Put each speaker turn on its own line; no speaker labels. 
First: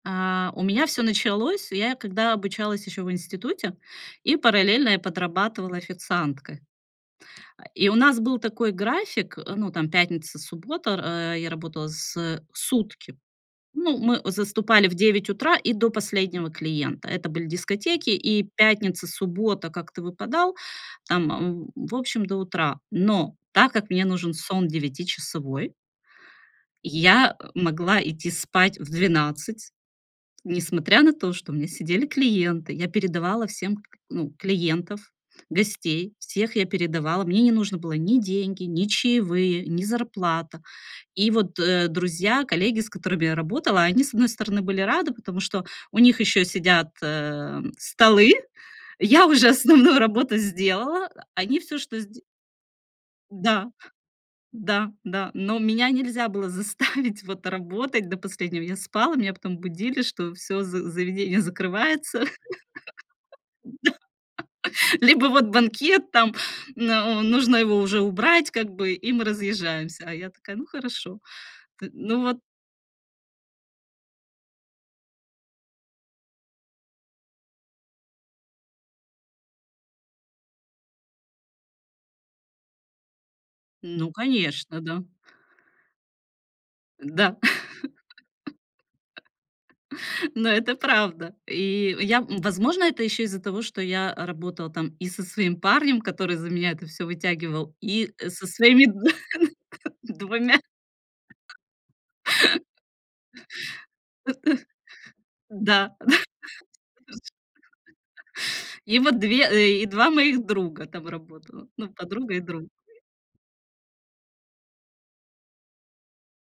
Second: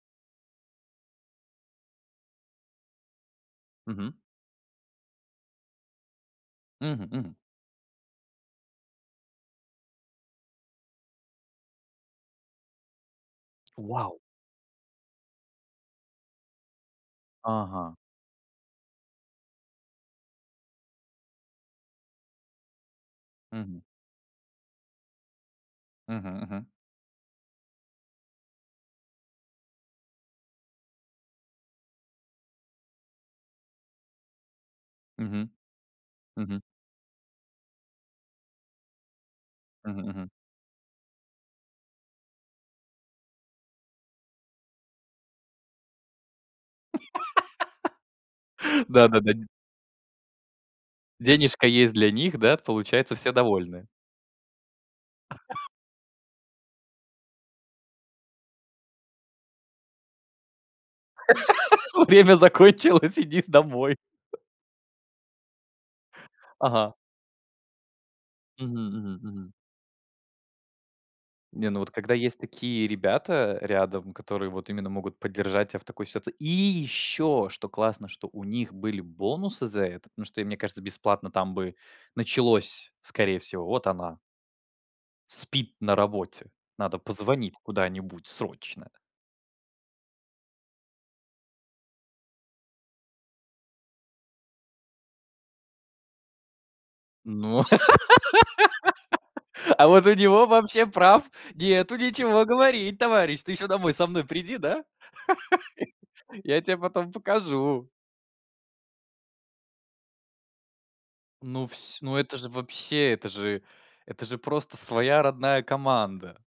А, у меня всё началось. Я когда обучалась ещё в институте,
Мгм.
и параллельно я подрабатывала официанткой.
Мгм мгм.
А, и у нас был такой график, э, ну, там пятница суббота, р э, я работала с э, сутки. Ну
Вау!
мы заступали в 9 утра, и до последнего клиента. Это были
Ага.
дискотеки. И пятница, суббота как-то выпадал, там, м, в общем, до утра. Но так
Мгм.
как мне нужен сон девятичасовой
Мгм-мгм.
я, э, могла идти спать в 12, несмотря на то, что у меня сидели клиенты, я передавала всем к ну, клиентов,
Мгм,
гостей, всех
мгм.
я передавала. Мне не нужно было ни деньги, ни чаевые, ни
Мгм мгм.
зарплата. И вот, э, друзья, коллеги, с которыми я работала, они с одной стороны были рады, потому что у них ещё сидят, а, столы, я
Да-да-да, де
уже основную работу сделала. Они
денежка
всё
есть
что
для
сде
них, да, получается все
да,
довольны.
да, да но меня нельзя было заставить вот работать, до последнего, я спала, меня потом будили, что всё за заведение закрывается,
Время закончилось, иди домой.
да. Либо вот банкет там, н
Ага.
э, нужно его уже убрать как
Мгм
бы, и
мгм
мы
мгм.
разъезжаемся. А я такая, ну хорошо
Не, ну
т
вот когда
ну вот
есть такие ребята рядом, которые вот именно могут поддержать тебя в такой сит И ещё, что классно, что у них были бонусы за это. Ну что, мне кажется, бесплатно там бы началось скорее всего: "Вот
Ну
она"
конечно, да.
"спит на работе. Надо
Да,
позвонить куда-нибудь срочно".
но это правда. И я, возможно, это ещё из-за того, что я работала там и со своим парнем, который за меня это всё
Ну.
вытягивал, и со своими
А вот у него
2
вообще прав нету ничего говорить, товарищ, ты ещё домой со мной приди, да?
Да-да.
Я тебе потом покажу.
И вот 2 и 2 моих друга там
Ну
работало. Ну,
вс ну
подруга
это
и
же
друг.
вообще, это же, это же просто своя родная команда.